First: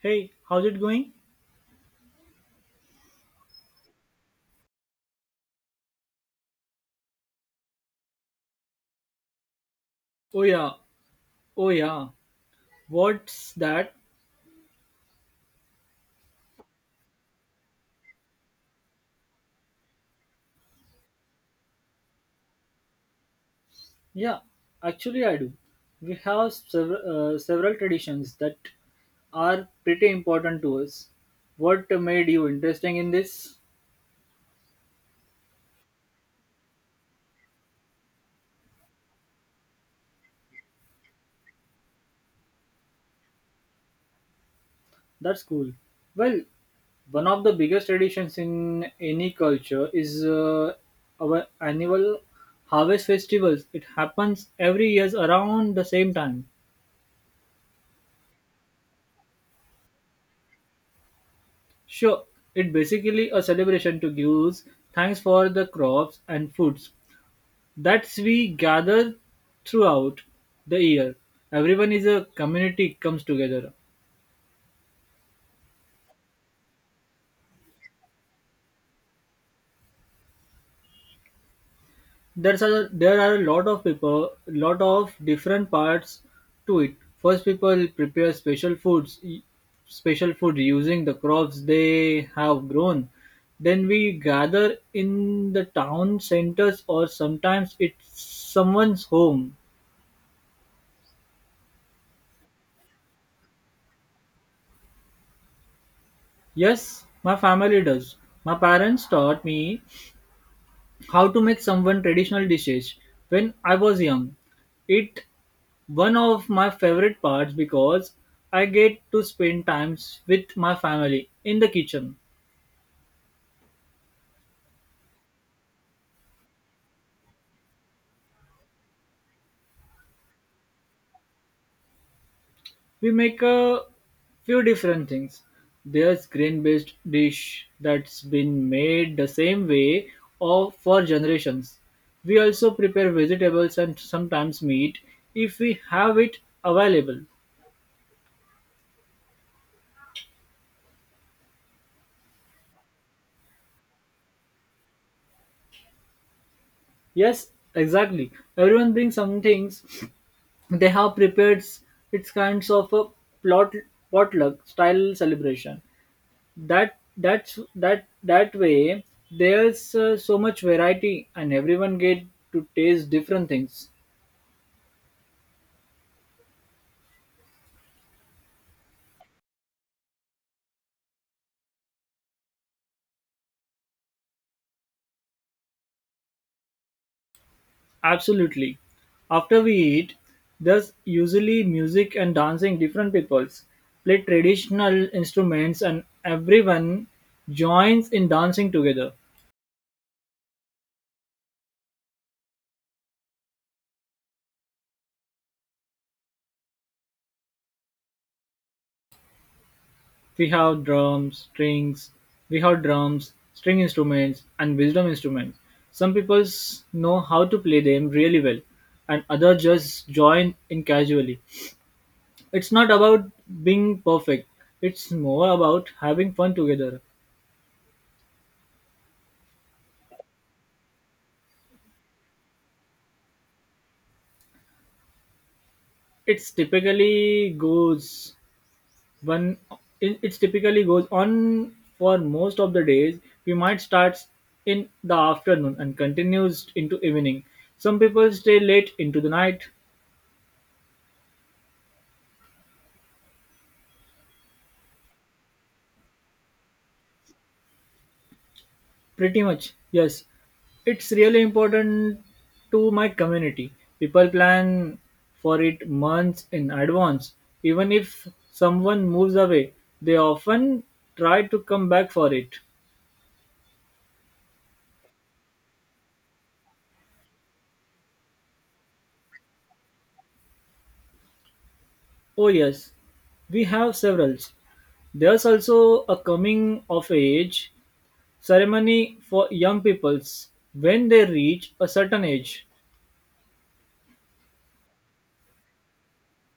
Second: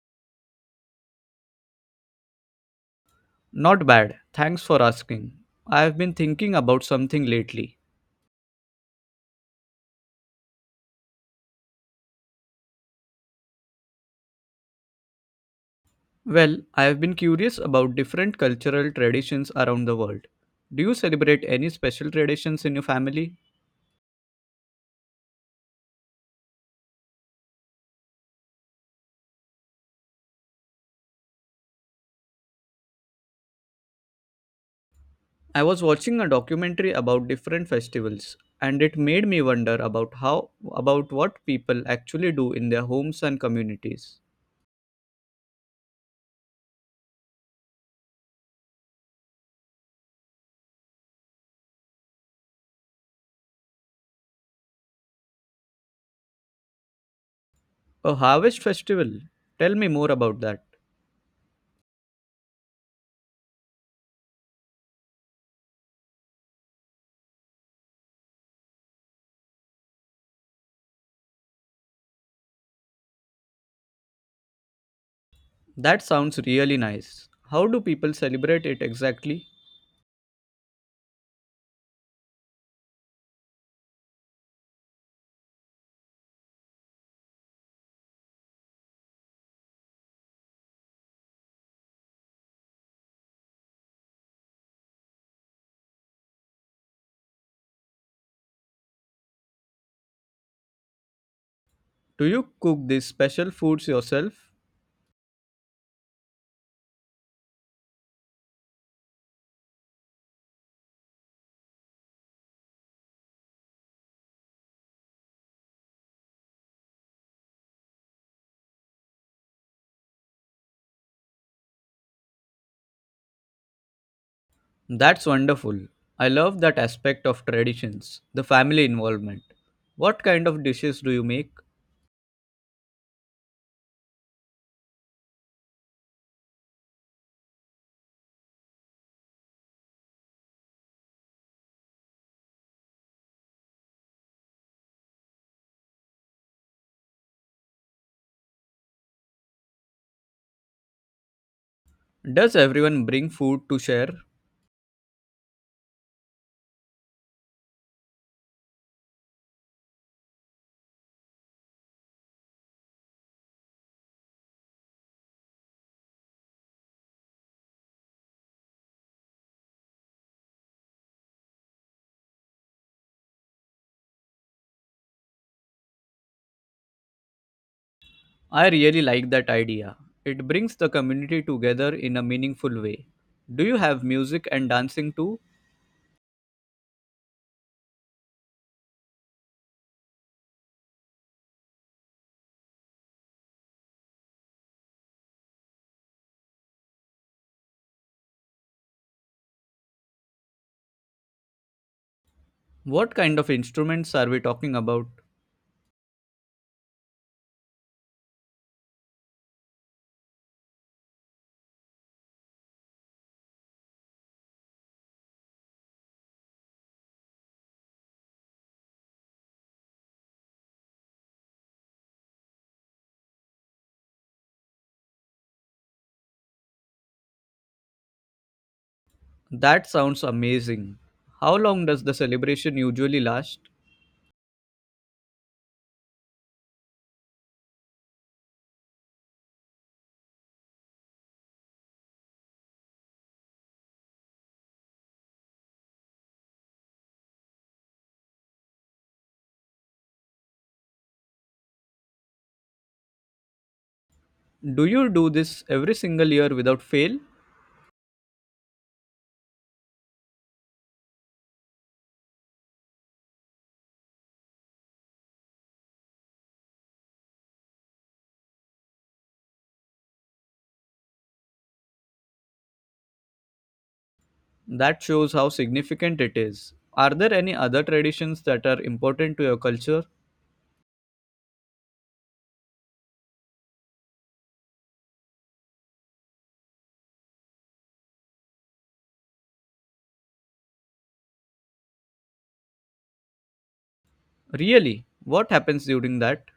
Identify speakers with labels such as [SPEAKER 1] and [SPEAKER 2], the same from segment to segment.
[SPEAKER 1] Hey, how's it going?
[SPEAKER 2] Not bad, thanks for asking. I have been thinking about something lately.
[SPEAKER 1] Oh yeah, oh yeah. What's that?
[SPEAKER 2] Well, I have been curious about different cultural traditions around the world. Do you celebrate any special traditions in your family?
[SPEAKER 1] Yeah, actually I do. We have several, several traditions that are pretty important to us. What made you interesting in this?
[SPEAKER 2] I was watching a documentary about different festivals and it made me wonder about how about what people actually do in their homes and communities.
[SPEAKER 1] That's cool. Well, one of the biggest traditions in any culture is our annual harvest festivals. It happens every year around the same time.
[SPEAKER 2] A harvest festival? Tell me more about that.
[SPEAKER 1] Sure, it basically a celebration to give thanks for the crops and foods that we gather throughout the year. Everyone is a community comes together.
[SPEAKER 2] That sounds really nice. How do people celebrate it exactly?
[SPEAKER 1] There are a lot of people, lot of different parts to it. First, people prepare special foods, special food using the crops they have grown. Then we gather in the town centers or sometimes it's someone's home.
[SPEAKER 2] Do you cook these special foods yourself?
[SPEAKER 1] Yes, my family does. My parents taught me how to make some traditional dishes when I was young. It one of my favorite parts because I get to spend times with my family in the kitchen.
[SPEAKER 2] That's wonderful. I love that aspect of traditions, the family involvement. What kind of dishes do you make?
[SPEAKER 1] We make a few different things. There's grain-based dish that's been made the same way or for generations. We also prepare vegetables and sometimes meat if we have it available.
[SPEAKER 2] Does everyone bring food to share?
[SPEAKER 1] Yes, exactly. Everyone brings some things they have prepared. It's kinds of a plot potluck style celebration. That that's that that way there's so much variety and everyone get to taste different things.
[SPEAKER 2] I really like that idea. It brings the community together in a meaningful way. Do you have music and dancing too?
[SPEAKER 1] Absolutely. After we eat, there's usually music and dancing. Different peoples play traditional instruments and everyone joins in dancing together.
[SPEAKER 2] What kind of instruments are we talking about?
[SPEAKER 1] We have drums, strings we have drums, string instruments and wisdom instruments. Some people know how to play them really well and others just join in casually. It's not about being perfect. It's more about having fun together.
[SPEAKER 2] That sounds amazing. How long does the celebration usually last?
[SPEAKER 1] It's typically goes one it's typically goes on for most of the days. We might start in the afternoon and continues into evening. Some people stay late into the night.
[SPEAKER 2] Do you do this every single year without fail?
[SPEAKER 1] Pretty much, yes. It's really important to my community. People plan for it months in advance. Even if someone moves away, they often try to come back for it.
[SPEAKER 2] That shows how significant it is. Are there any other traditions that are important to your culture?
[SPEAKER 1] Oh, yes, we have several. There's also a coming of age ceremony for young peoples when they reach a certain age.
[SPEAKER 2] Really? What happens during that?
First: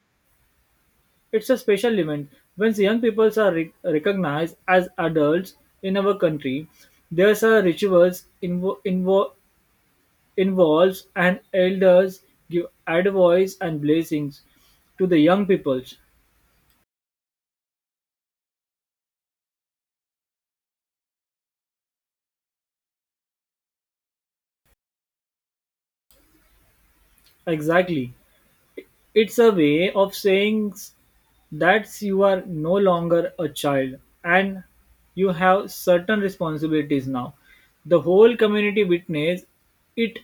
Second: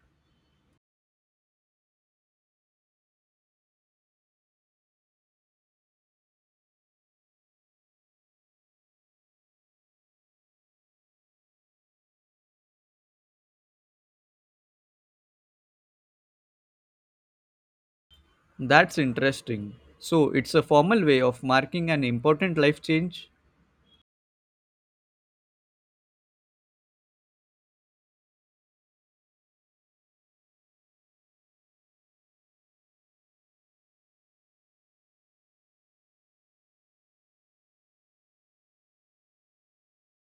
[SPEAKER 1] It's a special event. Once young people are recognized as adults in our country, there's a rituals involves and elders give advice and blessings to the young peoples.
[SPEAKER 2] That's interesting. So, it's a formal way of marking an important life change?
[SPEAKER 1] Exactly. It's a way of saying that you are no longer a child and you have certain responsibilities now. The whole community witness it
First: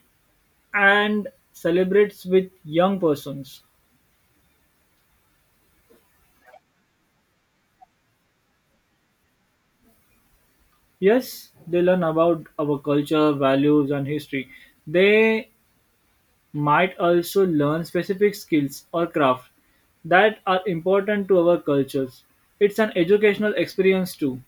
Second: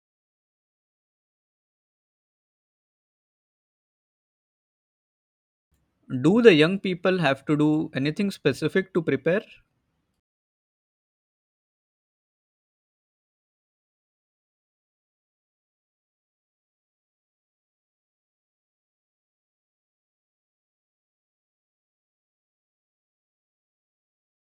[SPEAKER 1] and celebrates with young persons.
[SPEAKER 2] Do the young people have to do anything specific to prepare?
[SPEAKER 1] Yes, they learn about our culture, values, and history. They might also learn specific skills or craft that are important to our cultures. It's an educational experience too.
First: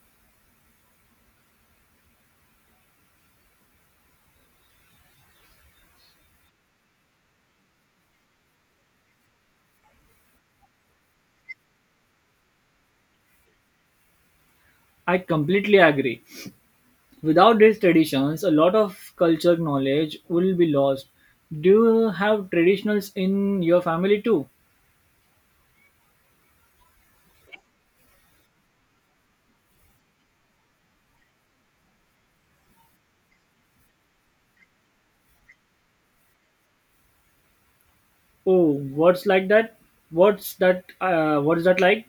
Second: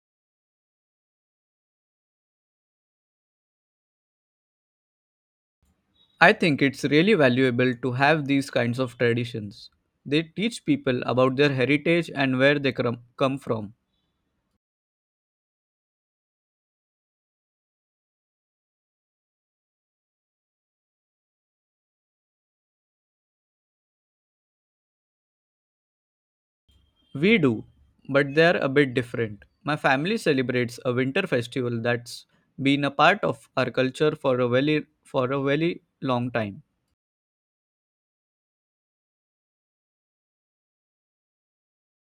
[SPEAKER 2] I think it's really valuable to have these kinds of traditions. They teach people about their heritage and where they come from.
[SPEAKER 1] I completely agree. Without these traditions, a lot of culture knowledge will be lost. Do you have traditionals in your family too?
[SPEAKER 2] We do, but they're a bit different. My family celebrates a winter festival that's been a part of our culture for a very long time.
[SPEAKER 1] Oh, what's like that? What's that? What's that like?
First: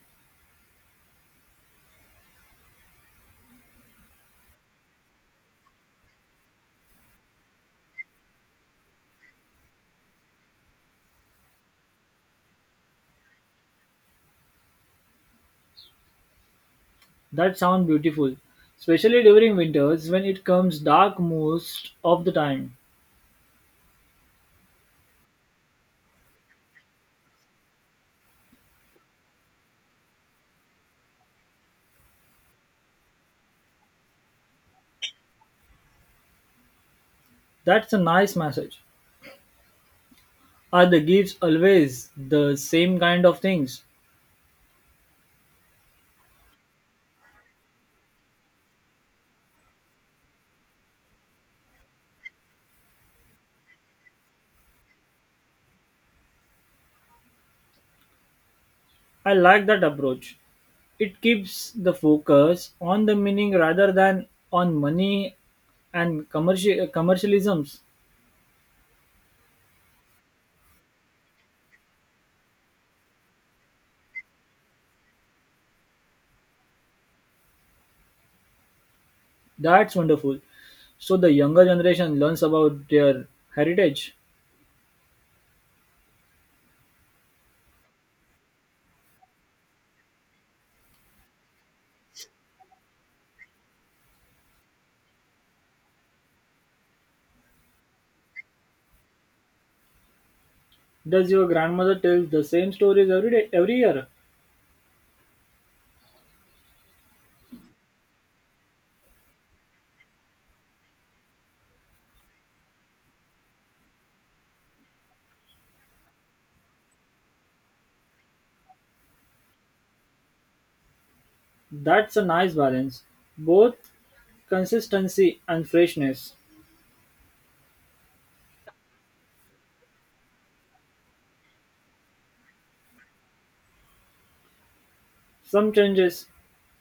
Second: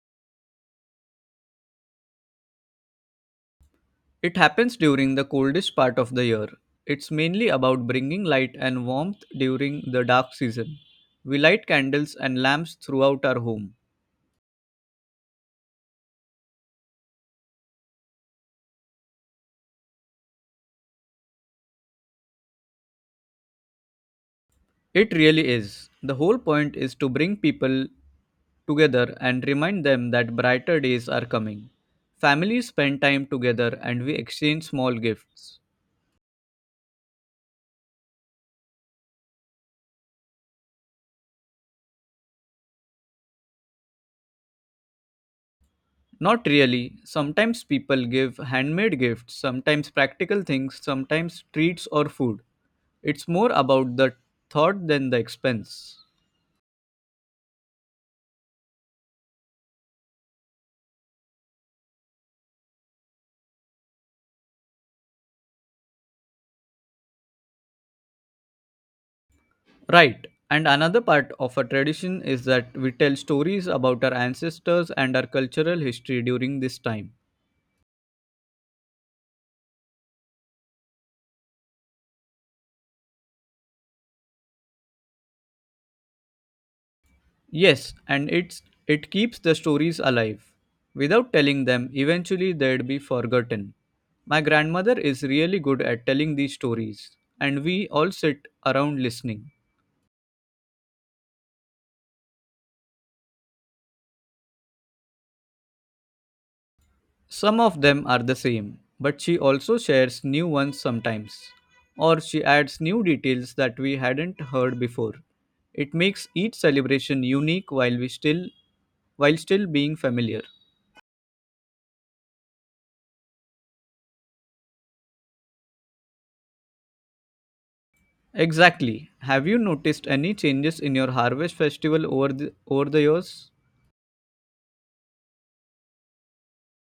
[SPEAKER 2] It happens during the coldest part of the year. It's mainly about bringing light and warmth during the dark season. We light candles and lamps throughout our home.
[SPEAKER 1] That sounds beautiful, especially during winters when it comes dark most of the time.
[SPEAKER 2] It really is. The whole point is to bring people together and remind them that brighter days are coming. Families spend time together and we exchange small gifts.
[SPEAKER 1] That's a nice message. Are the gifts always the same kind of things?
[SPEAKER 2] Not really. Sometimes people give handmade gifts, sometimes practical things, sometimes treats or food. It's more about the thought than the expense.
[SPEAKER 1] I like that approach. It keeps the focus on the meaning rather than on money and commercialisms.
[SPEAKER 2] Right. And another part of a tradition is that we tell stories about our ancestors and our cultural history during this time.
[SPEAKER 1] That's wonderful. So the younger generation learns about their heritage.
[SPEAKER 2] Yes, and it keeps the stories alive. Without telling them, eventually they'd be forgotten. My grandmother is really good at telling these stories, and we all sit around listening.
[SPEAKER 1] Does your grandmother tell the same stories every day, every year?
[SPEAKER 2] Some of them are the same, but she also shares new ones sometimes, or she adds new details that we hadn't heard before. It makes each celebration unique while still being familiar.
[SPEAKER 1] That's a nice balance, both consistency and freshness.
[SPEAKER 2] Exactly. Have you noticed any changes in your harvest festival over the years?
[SPEAKER 1] Some changes,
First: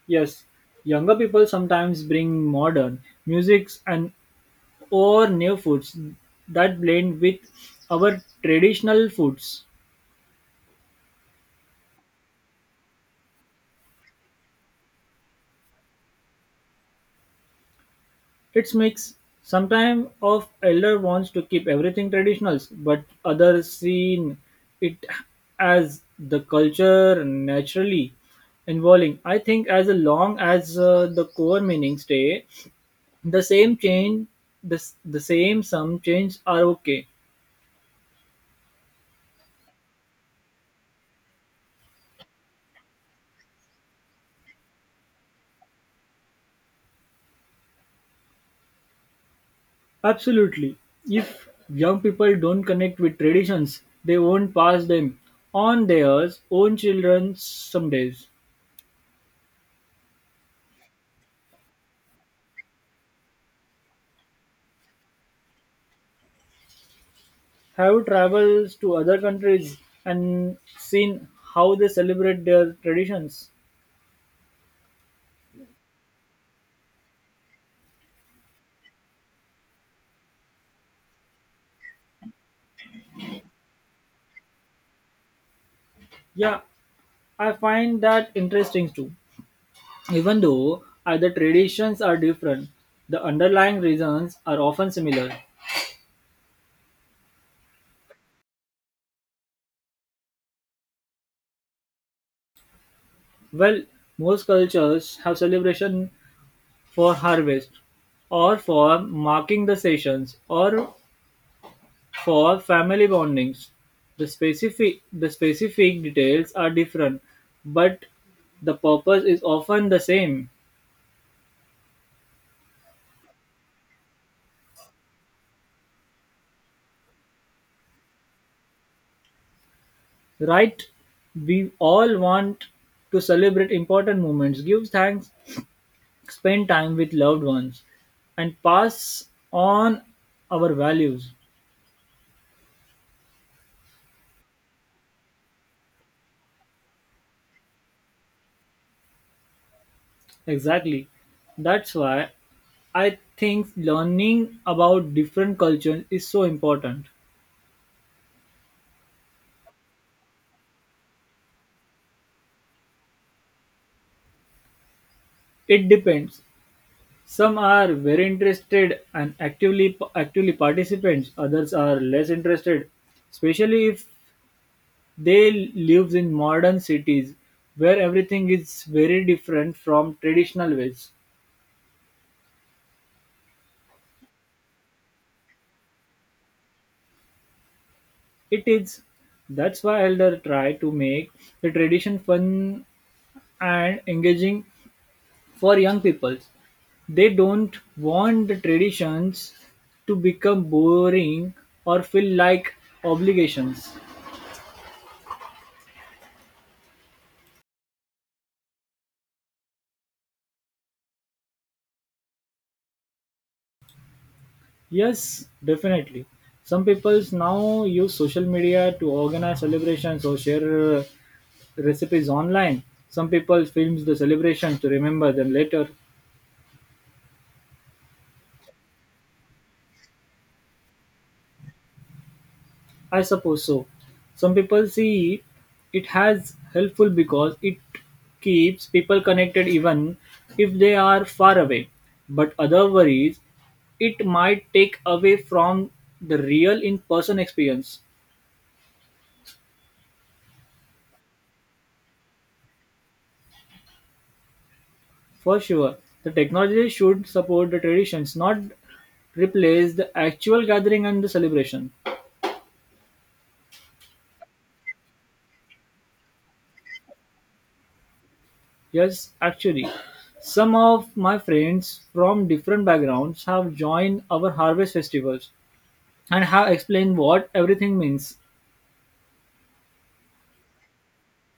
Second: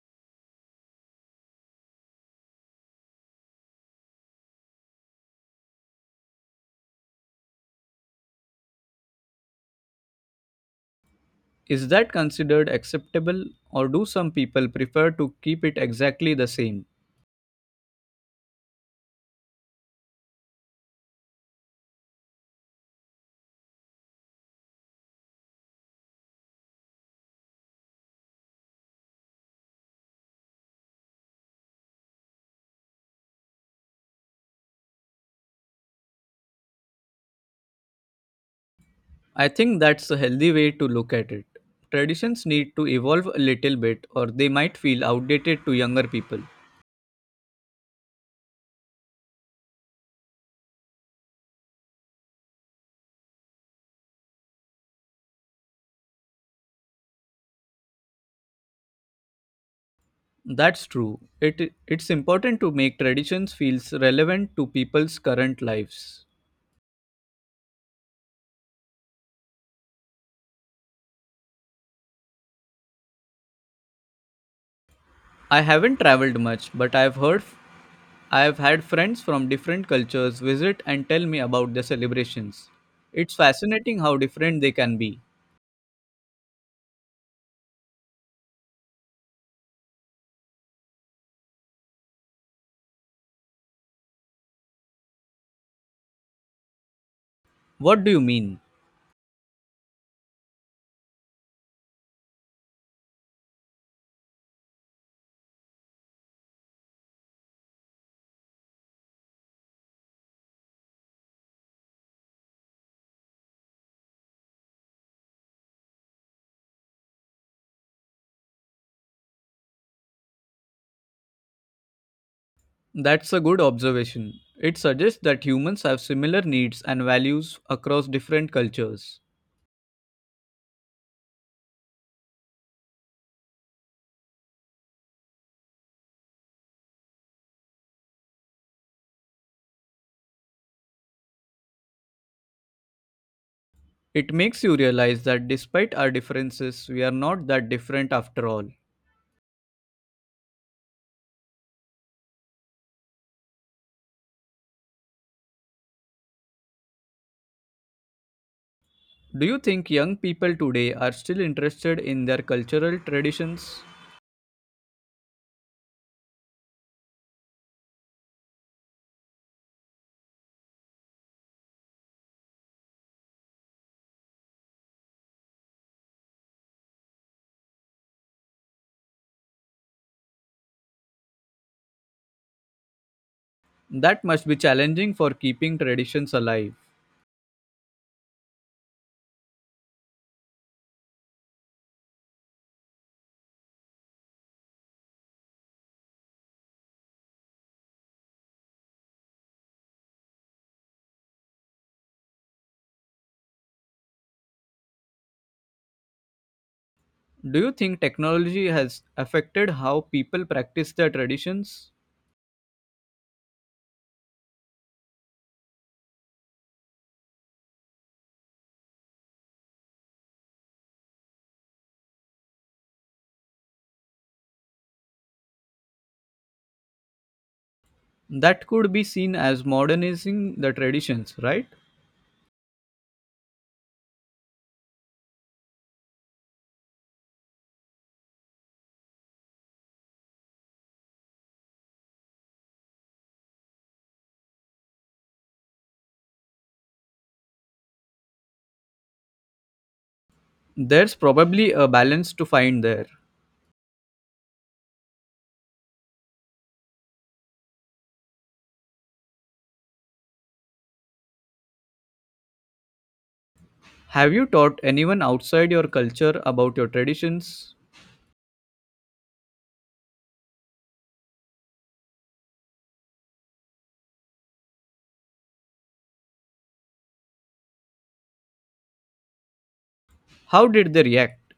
[SPEAKER 1] yes. Younger people sometimes bring modern musics and or new foods that blend with our traditional foods.
[SPEAKER 2] Is that considered acceptable or do some people prefer to keep it exactly the same?
[SPEAKER 1] It's mix. Sometimes of elder wants to keep everything traditional, but others seen it as the culture naturally evolving. I think as long as the core meanings stay the same, the same some change are okay.
[SPEAKER 2] I think that's a healthy way to look at it. Traditions need to evolve a little bit or they might feel outdated to younger people.
[SPEAKER 1] Absolutely. If young people don't connect with traditions, they won't pass them on their own children some days.
[SPEAKER 2] That's true. It's important to make traditions feels relevant to people's current lives.
[SPEAKER 1] Have you traveled to other countries and seen how they celebrate their traditions?
[SPEAKER 2] I haven't traveled much, but I have had friends from different cultures visit and tell me about their celebrations. It's fascinating how different they can be.
[SPEAKER 1] Yeah, I find that interesting too. Even though other traditions are different, the underlying reasons are often similar.
[SPEAKER 2] What do you mean?
[SPEAKER 1] Well, most cultures have celebration for harvest, or for marking the sessions, or for family bondings. The specific details are different, but the purpose is often the same.
[SPEAKER 2] That's a good observation. It suggests that humans have similar needs and values across different cultures.
[SPEAKER 1] Right, we all want to celebrate important moments, give thanks, spend time with loved ones, and pass on our values.
[SPEAKER 2] It makes you realize that despite our differences, we are not that different after all.
[SPEAKER 1] Exactly. That's why I think learning about different cultures is so important.
[SPEAKER 2] Do you think young people today are still interested in their cultural traditions?
[SPEAKER 1] It depends. Some are very interested and actively participants. Others are less interested, especially if they live in modern cities where everything is very different from traditional ways.
[SPEAKER 2] That must be challenging for keeping traditions alive.
[SPEAKER 1] It is that's why elder try to make the tradition fun and engaging for young people. They don't want the traditions to become boring or feel like obligations.
[SPEAKER 2] Do you think technology has affected how people practice their traditions?
[SPEAKER 1] Yes, definitely. Some people now use social media to organize celebrations or share recipes online. Some people films the celebrations to remember them later.
[SPEAKER 2] That could be seen as modernizing the traditions, right?
[SPEAKER 1] I suppose so. Some people see it has helpful because it keeps people connected even if they are far away. But other worries, it might take away from the real in-person experience.
[SPEAKER 2] There's probably a balance to find there.
[SPEAKER 1] For sure, the technology should support the traditions, not replace the actual gathering and the celebration.
[SPEAKER 2] Have you taught anyone outside your culture about your traditions?
[SPEAKER 1] Yes, actually, some of my friends from different backgrounds have joined our harvest festivals and have explained what everything means.
[SPEAKER 2] How did they react?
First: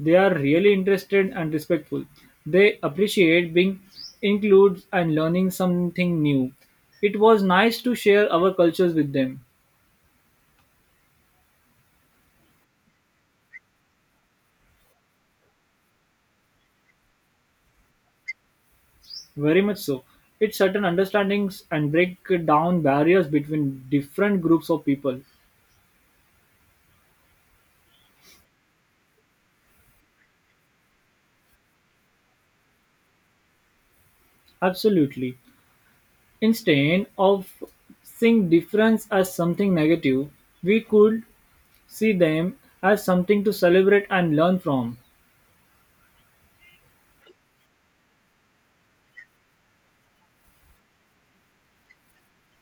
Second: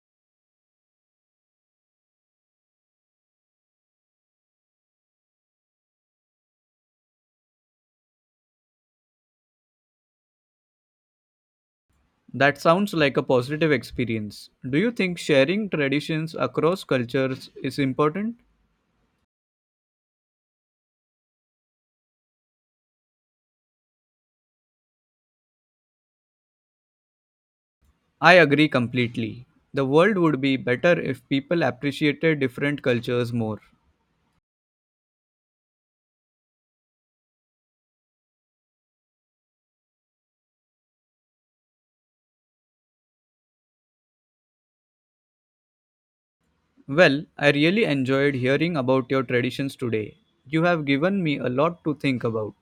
[SPEAKER 1] They are really interested and respectful. They appreciate being included and learning something new. It was nice to share our cultures with them.
[SPEAKER 2] That sounds like a positive experience. Do you think sharing traditions across cultures is important?
[SPEAKER 1] Very much so. It's certain understandings and break down barriers between different groups of people.
[SPEAKER 2] I agree completely. The world would be better if people appreciated different cultures more.
[SPEAKER 1] Absolutely. Instead of seeing difference as something negative, we could see them as something to celebrate and learn from.
[SPEAKER 2] Well, I really enjoyed hearing about your traditions today. You have given me a lot to think about.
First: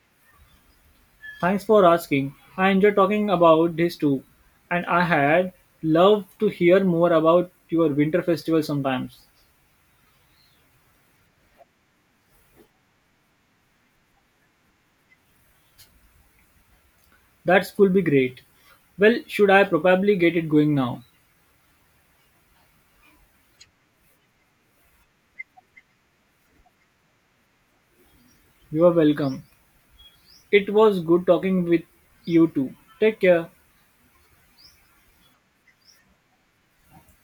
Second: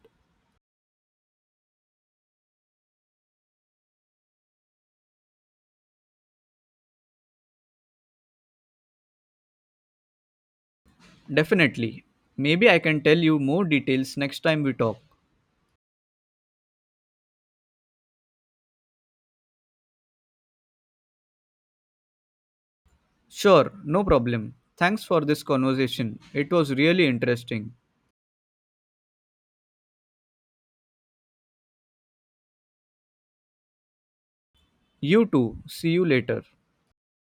[SPEAKER 1] Thanks for asking. I enjoy talking about this too. And I had love to hear more about your winter festival sometimes.
[SPEAKER 2] Definitely. Maybe I can tell you more details next time we talk.
[SPEAKER 1] That could be great. Well, should I probably get it going now?
[SPEAKER 2] Sure, no problem. Thanks for this conversation. It was really interesting.
[SPEAKER 1] You are welcome. It was good talking with you too. Take care.
[SPEAKER 2] You too. See you later.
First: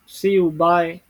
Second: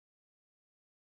[SPEAKER 1] See you. Bye.